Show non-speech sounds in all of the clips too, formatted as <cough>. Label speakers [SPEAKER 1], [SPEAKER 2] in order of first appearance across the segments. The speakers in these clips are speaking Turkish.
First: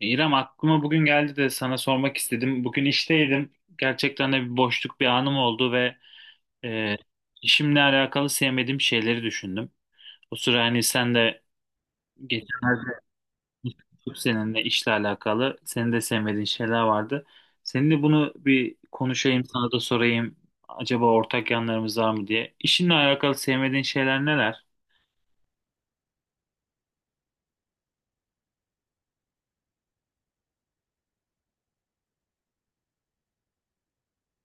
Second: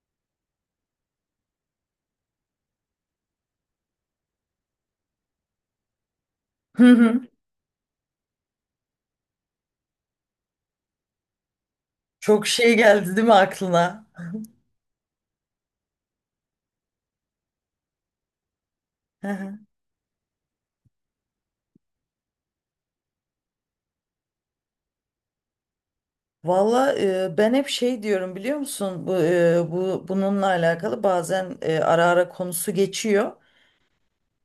[SPEAKER 1] İrem aklıma bugün geldi de sana sormak istedim. Bugün işteydim. Gerçekten de bir boşluk bir anım oldu ve
[SPEAKER 2] Hı
[SPEAKER 1] e,
[SPEAKER 2] hı.
[SPEAKER 1] işimle alakalı sevmediğim şeyleri düşündüm. O sıra hani sen de
[SPEAKER 2] Çok şey
[SPEAKER 1] geçenlerde
[SPEAKER 2] geldi değil mi aklına?
[SPEAKER 1] konuştuk seninle, işle alakalı senin de sevmediğin şeyler vardı. Seninle bunu bir
[SPEAKER 2] Hı
[SPEAKER 1] konuşayım,
[SPEAKER 2] hı.
[SPEAKER 1] sana da sorayım. Acaba ortak yanlarımız var mı diye. İşinle alakalı sevmediğin şeyler neler?
[SPEAKER 2] Valla ben hep şey diyorum biliyor musun? Bu bununla alakalı bazen ara ara konusu geçiyor.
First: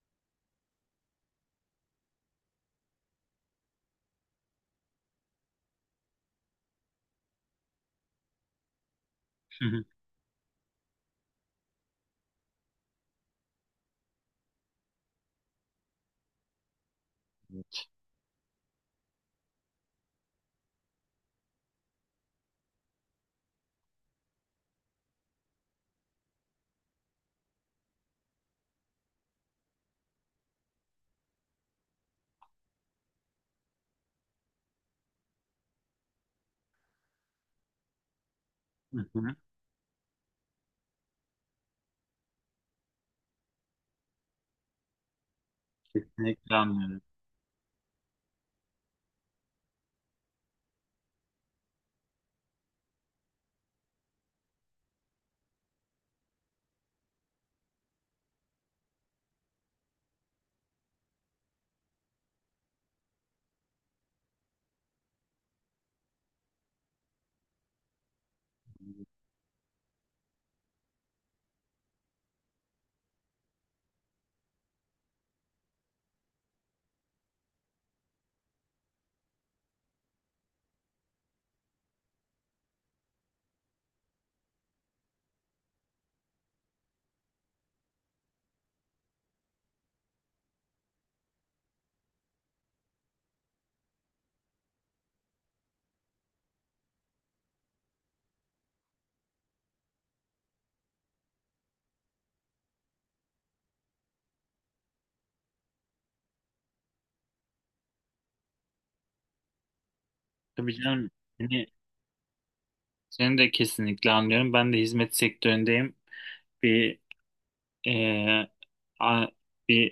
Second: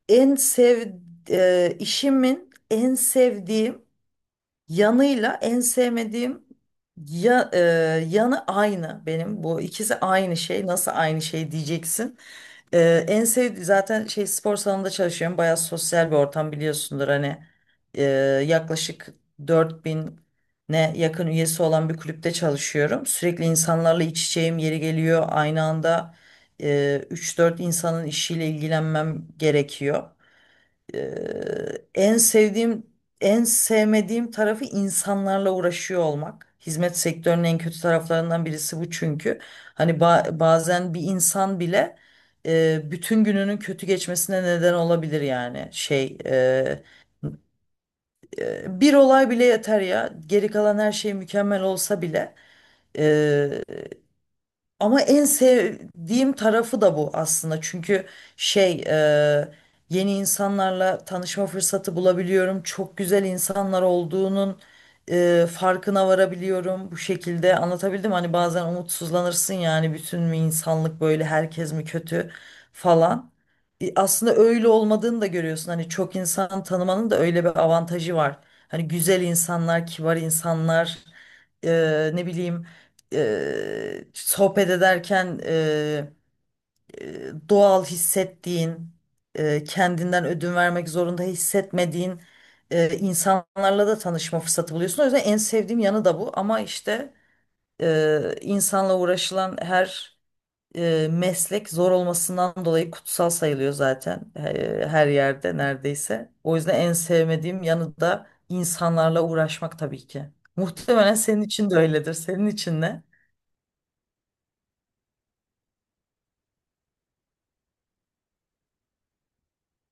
[SPEAKER 2] En sev e, işimin en sevdiğim yanıyla en sevmediğim ya, e, yanı aynı benim. Bu
[SPEAKER 1] Hı hı.
[SPEAKER 2] ikisi aynı şey. Nasıl aynı şey diyeceksin. En sevdiğim zaten şey spor salonunda çalışıyorum. Bayağı sosyal bir ortam biliyorsundur. Hani e, yaklaşık 4.000 ne yakın üyesi olan bir kulüpte çalışıyorum. Sürekli insanlarla iç içeyim yeri geliyor. Aynı anda e, 3-4 insanın işiyle ilgilenmem gerekiyor. En sevdiğim, en sevmediğim tarafı insanlarla uğraşıyor olmak. Hizmet sektörünün en kötü taraflarından birisi bu
[SPEAKER 1] Hı hı.
[SPEAKER 2] çünkü. Hani bazen bir insan bile bütün gününün kötü geçmesine neden olabilir yani. Şey,
[SPEAKER 1] Kesinlikle
[SPEAKER 2] eee,
[SPEAKER 1] anlıyorum.
[SPEAKER 2] eee, bir olay bile yeter ya. Geri kalan her şey mükemmel olsa bile. Ama en sevdiğim tarafı da bu aslında. Çünkü şey e, yeni insanlarla tanışma fırsatı bulabiliyorum. Çok güzel insanlar olduğunun farkına varabiliyorum bu şekilde. Anlatabildim mi? Hani bazen umutsuzlanırsın yani bütün mü insanlık böyle herkes mi kötü falan. Aslında öyle olmadığını da görüyorsun. Hani çok insan tanımanın da öyle bir avantajı var. Hani güzel insanlar, kibar insanlar, ne bileyim sohbet ederken doğal hissettiğin, kendinden ödün vermek zorunda hissetmediğin insanlarla da tanışma fırsatı buluyorsun. O yüzden en sevdiğim yanı da bu. Ama işte insanla uğraşılan her meslek zor olmasından dolayı kutsal sayılıyor zaten her yerde neredeyse. O yüzden en sevmediğim yanı da insanlarla uğraşmak tabii ki.
[SPEAKER 1] Tabii canım.
[SPEAKER 2] Muhtemelen senin
[SPEAKER 1] hani
[SPEAKER 2] için de öyledir. Senin için ne?
[SPEAKER 1] Seni de kesinlikle anlıyorum. Ben de hizmet sektöründeyim. Bir e, a- bir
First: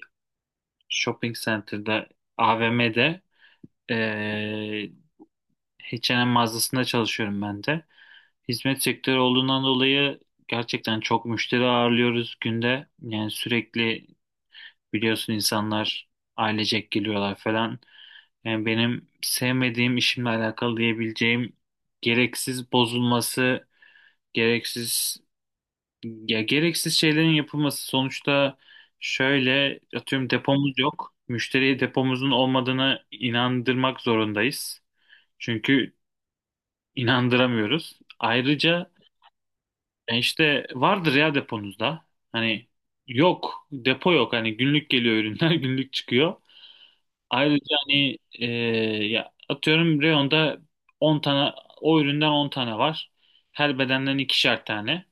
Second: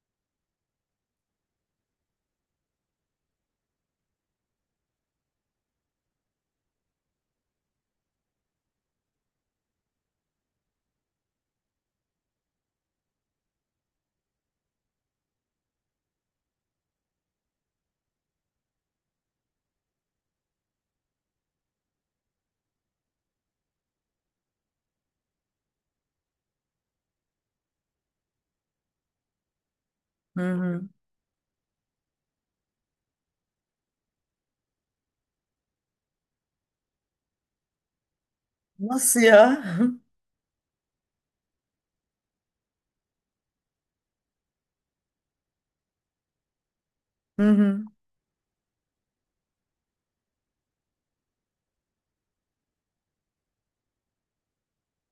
[SPEAKER 1] shopping center'da, AVM'de, e, H&M mağazasında çalışıyorum ben de. Hizmet sektörü olduğundan dolayı gerçekten çok müşteri ağırlıyoruz günde. Yani sürekli, biliyorsun, insanlar ailecek geliyorlar falan. Yani benim sevmediğim, işimle alakalı diyebileceğim, gereksiz bozulması, gereksiz ya, gereksiz şeylerin yapılması. Sonuçta şöyle, atıyorum,
[SPEAKER 2] Hı
[SPEAKER 1] depomuz
[SPEAKER 2] hı.
[SPEAKER 1] yok. Müşteriye depomuzun olmadığını inandırmak zorundayız. Çünkü inandıramıyoruz. Ayrıca
[SPEAKER 2] Nasıl ya? <laughs>
[SPEAKER 1] işte vardır ya deponuzda. Hani yok, depo yok. Hani günlük geliyor ürünler <laughs> günlük çıkıyor.
[SPEAKER 2] Hı
[SPEAKER 1] Ayrıca
[SPEAKER 2] hı.
[SPEAKER 1] hani ya, atıyorum, reyonda 10 tane, o üründen 10 tane var. Her bedenden 2'şer tane.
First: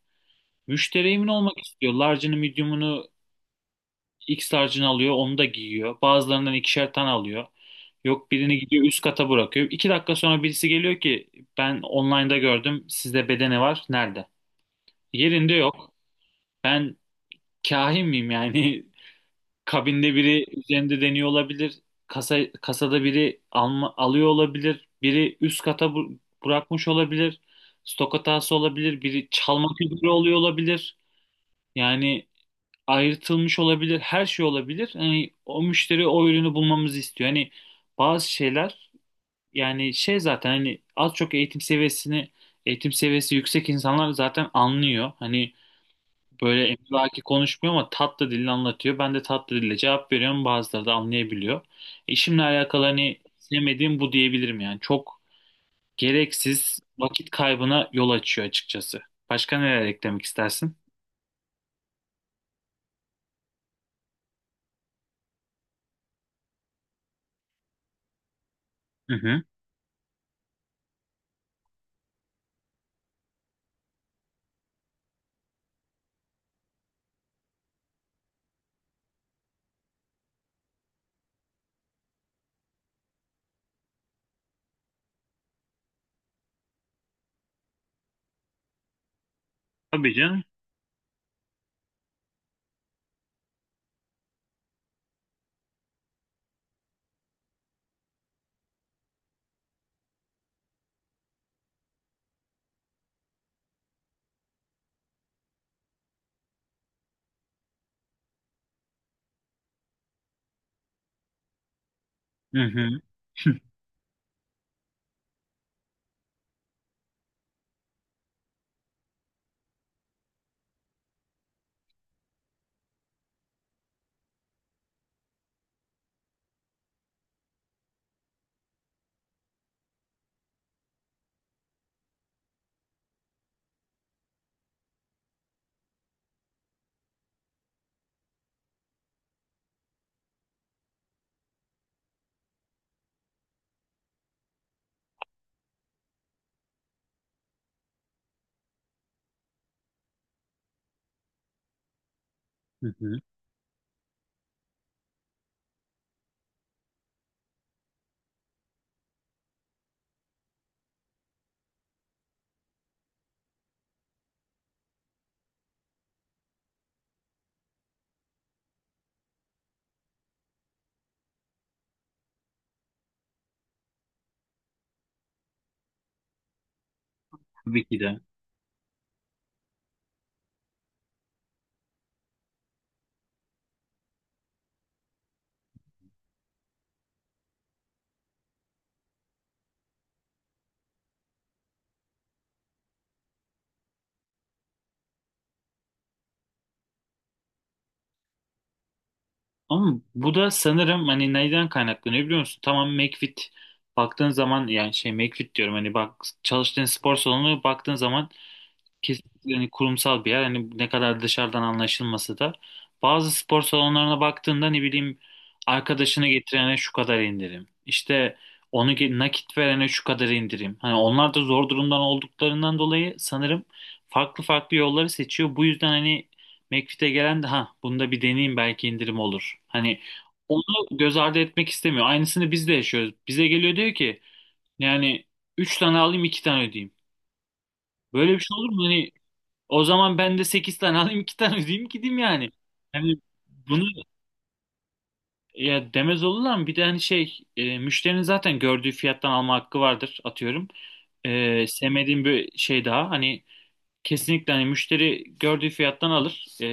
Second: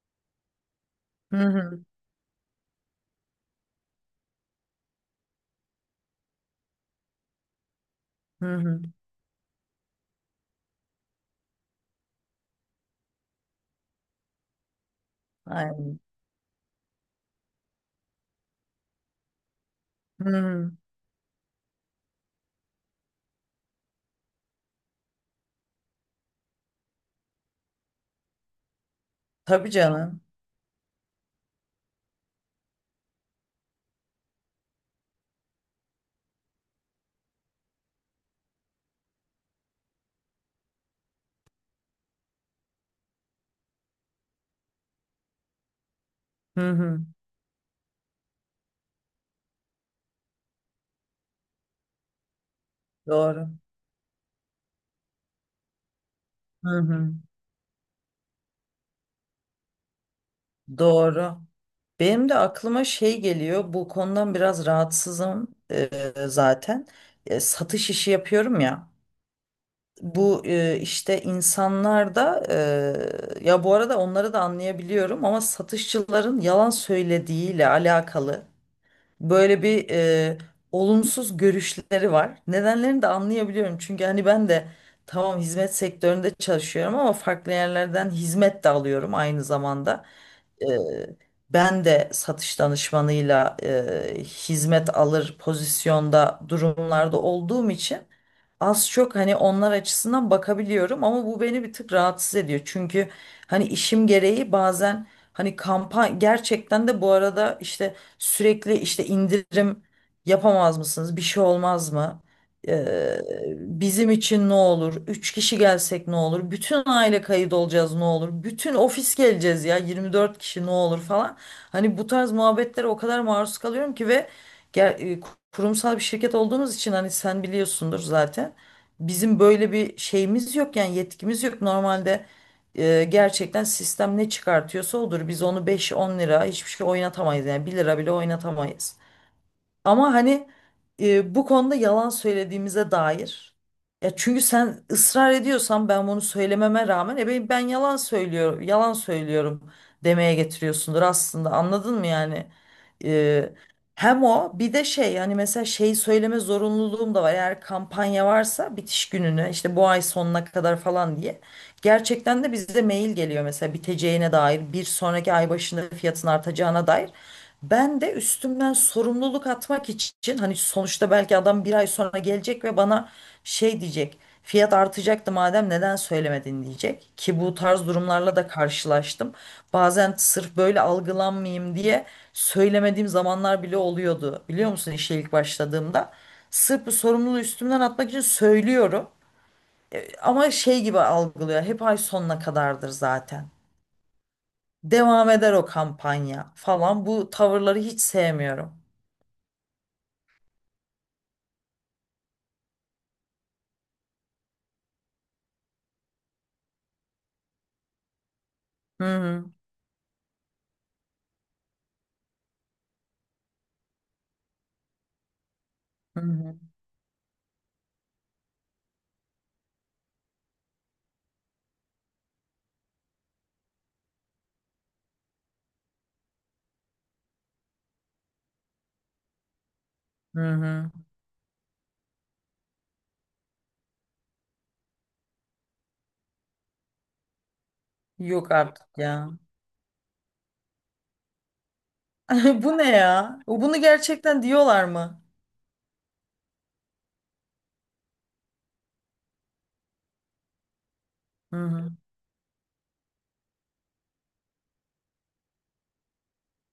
[SPEAKER 1] Müşteri emin
[SPEAKER 2] Hı
[SPEAKER 1] olmak
[SPEAKER 2] hı.
[SPEAKER 1] istiyor. Large'ını, medium'unu, X tarcını alıyor, onu da giyiyor. Bazılarından 2'şer tane alıyor. Yok,
[SPEAKER 2] Hı
[SPEAKER 1] birini
[SPEAKER 2] hı.
[SPEAKER 1] gidiyor üst kata bırakıyor. 2 dakika sonra birisi geliyor ki ben online'da gördüm, sizde bedeni var, nerede? Yerinde yok.
[SPEAKER 2] Aynen.
[SPEAKER 1] Ben kahin miyim yani? <laughs> Kabinde
[SPEAKER 2] Hı
[SPEAKER 1] biri
[SPEAKER 2] hı.
[SPEAKER 1] üzerinde deniyor olabilir. Kasada biri alıyor olabilir. Biri üst kata bırakmış olabilir. Stok hatası olabilir. Biri
[SPEAKER 2] Tabii
[SPEAKER 1] çalmak üzere
[SPEAKER 2] canım.
[SPEAKER 1] oluyor olabilir. Yani ayrıtılmış olabilir, her şey olabilir. Hani o müşteri o ürünü bulmamızı istiyor. Hani bazı şeyler, yani şey, zaten hani az çok eğitim seviyesi yüksek insanlar zaten anlıyor. Hani böyle
[SPEAKER 2] Hı hı.
[SPEAKER 1] emlaki konuşmuyor ama tatlı dille anlatıyor. Ben de tatlı dille cevap veriyorum. Bazıları da anlayabiliyor. İşimle alakalı hani
[SPEAKER 2] Doğru.
[SPEAKER 1] sevmediğim bu diyebilirim yani. Çok
[SPEAKER 2] Hı
[SPEAKER 1] gereksiz
[SPEAKER 2] hı.
[SPEAKER 1] vakit kaybına yol açıyor açıkçası. Başka neler eklemek istersin?
[SPEAKER 2] Doğru. Benim de aklıma şey geliyor. Bu konudan biraz rahatsızım zaten. Satış işi yapıyorum ya.
[SPEAKER 1] Hı hı.
[SPEAKER 2] Bu işte insanlar da ya bu arada onları da anlayabiliyorum ama satışçıların yalan söylediğiyle alakalı böyle bir olumsuz görüşleri var. Nedenlerini de anlayabiliyorum. Çünkü hani ben de tamam hizmet sektöründe çalışıyorum ama farklı yerlerden hizmet de alıyorum aynı zamanda.
[SPEAKER 1] Tabii canım.
[SPEAKER 2] E, ben de satış danışmanıyla hizmet alır pozisyonda durumlarda olduğum için az çok hani onlar açısından bakabiliyorum ama bu beni bir tık rahatsız ediyor. Çünkü hani işim gereği bazen hani kampanya gerçekten de bu arada işte sürekli işte indirim yapamaz mısınız? Bir şey olmaz mı?
[SPEAKER 1] Hı hı.
[SPEAKER 2] Ee, bizim için ne olur? Üç kişi gelsek ne olur? Bütün aile kayıt olacağız ne olur? Bütün ofis geleceğiz ya 24 kişi ne olur falan. Hani bu tarz muhabbetlere o kadar maruz kalıyorum ki ve ger- e, kurumsal bir şirket olduğumuz için hani sen biliyorsundur zaten. Bizim böyle bir şeyimiz yok yani yetkimiz yok. Normalde gerçekten sistem ne çıkartıyorsa odur. Biz onu beş on lira hiçbir şey oynatamayız yani bir lira bile oynatamayız. Ama hani bu konuda yalan söylediğimize dair. Ya çünkü sen ısrar ediyorsan ben bunu söylememe rağmen ben yalan söylüyorum, yalan söylüyorum demeye getiriyorsundur aslında. Anladın mı yani?
[SPEAKER 1] <laughs>
[SPEAKER 2] E, hem o bir de şey yani mesela şey söyleme zorunluluğum da var. Eğer kampanya varsa bitiş gününe işte bu ay sonuna kadar falan diye. Gerçekten de bize mail geliyor mesela biteceğine dair bir sonraki ay başında fiyatın artacağına dair. Ben de üstümden sorumluluk atmak için hani sonuçta belki adam bir ay sonra gelecek ve bana şey diyecek. Fiyat artacaktı madem neden söylemedin diyecek. Ki bu
[SPEAKER 1] Tabii
[SPEAKER 2] tarz
[SPEAKER 1] ki de.
[SPEAKER 2] durumlarla da karşılaştım. Bazen sırf böyle algılanmayayım diye söylemediğim zamanlar bile oluyordu. Biliyor musun işe ilk başladığımda. Sırf bu sorumluluğu üstümden atmak için söylüyorum. Ama şey gibi algılıyor. Hep ay sonuna kadardır zaten. Devam eder o kampanya falan. Bu tavırları hiç sevmiyorum.
[SPEAKER 1] Ama bu da, sanırım, hani neyden kaynaklanıyor biliyor musun? Tamam, McFit, baktığın zaman, yani şey, McFit diyorum hani, bak, çalıştığın spor salonu, baktığın zaman
[SPEAKER 2] Hı hı.
[SPEAKER 1] kesinlikle hani kurumsal bir yer. Hani ne kadar dışarıdan anlaşılması da. Bazı spor salonlarına baktığında, ne bileyim,
[SPEAKER 2] Hı
[SPEAKER 1] arkadaşını
[SPEAKER 2] hı.
[SPEAKER 1] getirene şu kadar indirim. İşte onu, nakit verene şu kadar indirim. Hani onlar da zor durumdan olduklarından dolayı sanırım farklı farklı yolları seçiyor. Bu yüzden hani McFit'e gelen de, ha bunda bir deneyeyim, belki indirim olur. Hani
[SPEAKER 2] Hı
[SPEAKER 1] onu
[SPEAKER 2] hı.
[SPEAKER 1] göz ardı etmek istemiyor. Aynısını biz de yaşıyoruz. Bize geliyor, diyor ki yani 3 tane alayım, 2 tane ödeyeyim. Böyle bir
[SPEAKER 2] Yok
[SPEAKER 1] şey olur mu?
[SPEAKER 2] artık
[SPEAKER 1] Hani
[SPEAKER 2] ya.
[SPEAKER 1] o zaman ben de 8 tane alayım, 2 tane ödeyeyim, gideyim yani.
[SPEAKER 2] <laughs> Bu ne
[SPEAKER 1] Hani
[SPEAKER 2] ya? O bunu
[SPEAKER 1] bunu,
[SPEAKER 2] gerçekten diyorlar mı?
[SPEAKER 1] ya demez olurlar mı? Bir de hani şey, müşterinin zaten gördüğü fiyattan alma hakkı vardır, atıyorum.
[SPEAKER 2] Hı hı.
[SPEAKER 1] Sevmediğim bir şey daha hani, kesinlikle hani müşteri gördüğü fiyattan alır.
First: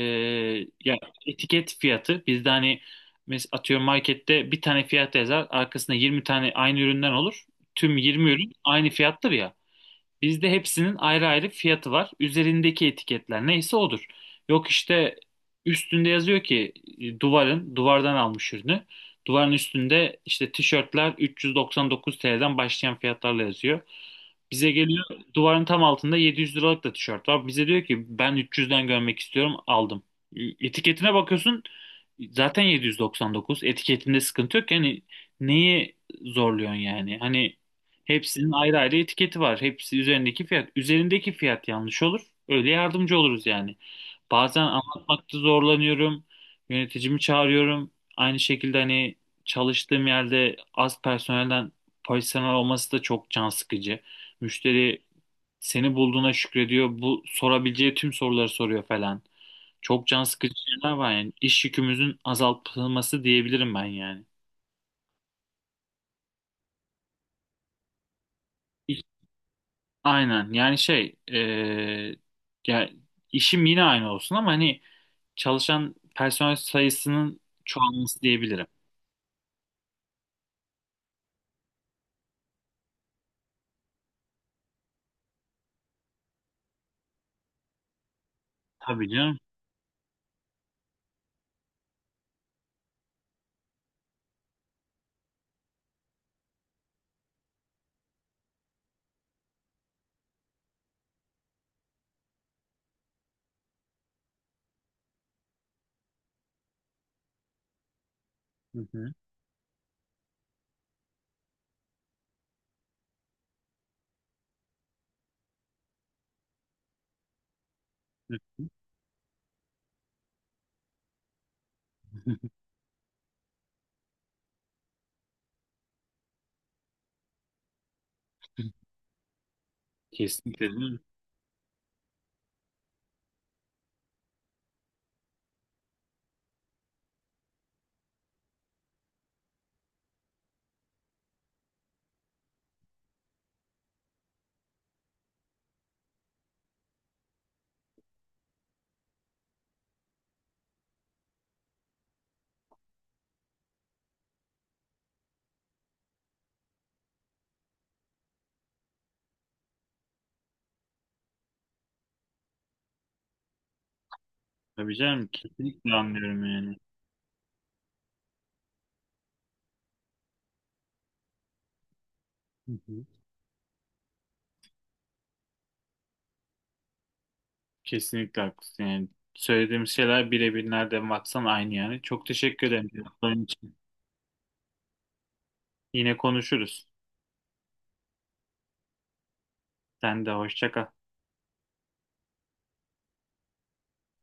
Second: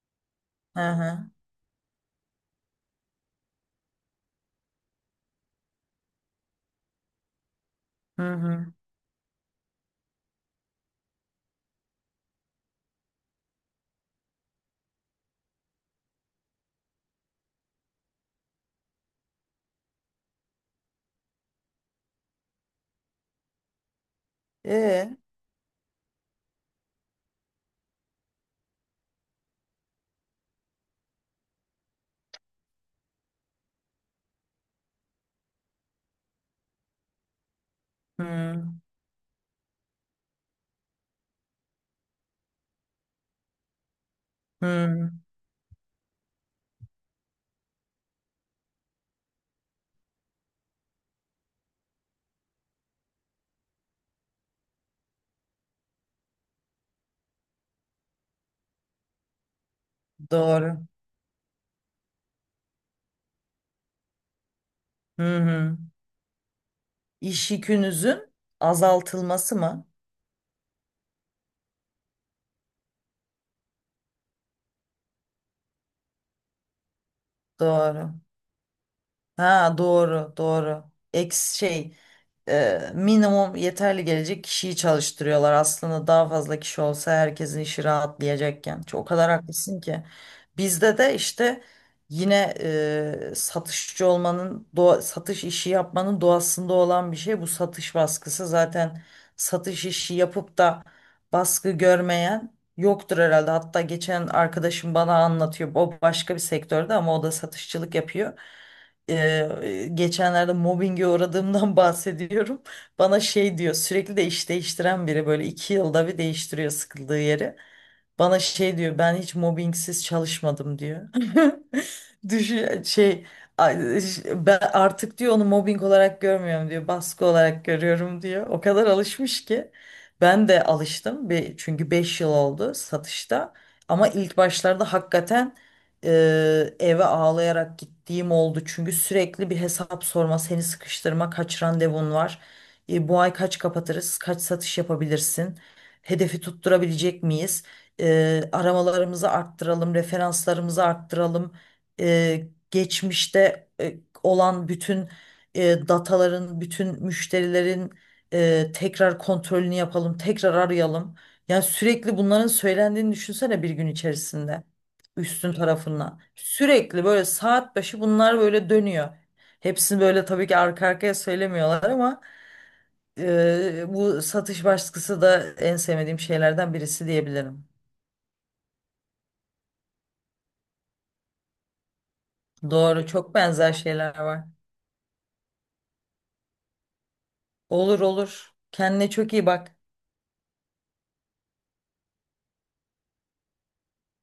[SPEAKER 2] Hı
[SPEAKER 1] ya,
[SPEAKER 2] hı.
[SPEAKER 1] etiket fiyatı bizde hani, atıyorum, markette bir tane fiyat yazar, arkasında 20 tane aynı üründen olur. Tüm
[SPEAKER 2] Hı
[SPEAKER 1] 20 ürün
[SPEAKER 2] hı.
[SPEAKER 1] aynı fiyattır ya. Bizde hepsinin ayrı ayrı fiyatı var. Üzerindeki etiketler neyse odur. Yok, işte üstünde yazıyor ki duvardan almış ürünü. Duvarın üstünde işte tişörtler 399 TL'den başlayan fiyatlarla yazıyor. Bize geliyor,
[SPEAKER 2] E.
[SPEAKER 1] duvarın tam altında 700 liralık da tişört var. Bize diyor ki ben 300'den görmek istiyorum, aldım. E, Etiketine bakıyorsun, zaten 799 etiketinde sıkıntı yok. Yani neyi zorluyorsun yani? Hani hepsinin
[SPEAKER 2] Hı.
[SPEAKER 1] ayrı ayrı etiketi var. Hepsi üzerindeki fiyat. Üzerindeki fiyat yanlış olur. Öyle yardımcı oluruz yani. Bazen
[SPEAKER 2] Hı.
[SPEAKER 1] anlatmakta zorlanıyorum. Yöneticimi çağırıyorum. Aynı şekilde hani çalıştığım yerde az personel olması da çok can sıkıcı. Müşteri seni bulduğuna şükrediyor. Bu sorabileceği tüm soruları soruyor falan. Çok can sıkıcı
[SPEAKER 2] Doğru.
[SPEAKER 1] şeyler var yani. İş yükümüzün azaltılması diyebilirim ben yani.
[SPEAKER 2] Hı hı. İş yükünüzün
[SPEAKER 1] İş-
[SPEAKER 2] azaltılması mı?
[SPEAKER 1] Aynen, yani şey, ya, işim yine aynı olsun ama hani çalışan personel sayısının
[SPEAKER 2] Doğru.
[SPEAKER 1] çoğalması diyebilirim.
[SPEAKER 2] Ha doğru doğru. Eks şey minimum yeterli gelecek kişiyi çalıştırıyorlar. Aslında daha fazla kişi olsa herkesin işi rahatlayacakken. Çok o
[SPEAKER 1] Tabii
[SPEAKER 2] kadar
[SPEAKER 1] canım.
[SPEAKER 2] haklısın ki. Bizde de işte yine satışçı olmanın satış işi yapmanın doğasında olan bir şey bu satış baskısı. Zaten satış işi yapıp da baskı görmeyen yoktur herhalde. Hatta geçen arkadaşım bana anlatıyor. O başka bir sektörde ama o da satışçılık yapıyor
[SPEAKER 1] Hı hı.
[SPEAKER 2] geçenlerde mobbinge uğradığımdan <laughs> bahsediyorum. Bana şey diyor sürekli de iş değiştiren biri böyle 2 yılda bir değiştiriyor sıkıldığı yeri. Bana şey diyor ben hiç mobbingsiz çalışmadım diyor. <laughs>
[SPEAKER 1] <laughs>
[SPEAKER 2] Düşün şey ay- ben artık diyor onu mobbing olarak görmüyorum diyor baskı olarak görüyorum diyor. O kadar alışmış ki ben
[SPEAKER 1] Kesinlikle
[SPEAKER 2] de
[SPEAKER 1] değil mi?
[SPEAKER 2] alıştım bir, çünkü 5 yıl oldu satışta ama ilk başlarda hakikaten eve ağlayarak gittiğim oldu. Çünkü sürekli bir hesap sorma, seni sıkıştırma, kaç randevun var, bu ay kaç kapatırız, kaç satış yapabilirsin, hedefi tutturabilecek miyiz, aramalarımızı arttıralım, referanslarımızı arttıralım, geçmişte olan bütün dataların, bütün müşterilerin tekrar kontrolünü yapalım, tekrar arayalım. Yani sürekli bunların söylendiğini düşünsene bir gün içerisinde
[SPEAKER 1] Tabii canım,
[SPEAKER 2] üstün
[SPEAKER 1] kesinlikle
[SPEAKER 2] tarafından.
[SPEAKER 1] anlıyorum yani.
[SPEAKER 2] Sürekli böyle saat başı bunlar böyle dönüyor. Hepsini böyle tabii ki arka arkaya söylemiyorlar ama
[SPEAKER 1] Hı hı.
[SPEAKER 2] bu satış baskısı da en sevmediğim şeylerden birisi diyebilirim.
[SPEAKER 1] Kesinlikle haklısın yani. Söylediğimiz şeyler birebir nereden baksan aynı yani. Çok teşekkür ederim
[SPEAKER 2] Doğru, çok
[SPEAKER 1] cevapların
[SPEAKER 2] benzer
[SPEAKER 1] için.
[SPEAKER 2] şeyler var.
[SPEAKER 1] Yine konuşuruz.
[SPEAKER 2] Olur olur. Kendine çok iyi bak.
[SPEAKER 1] Sen de hoşça kal.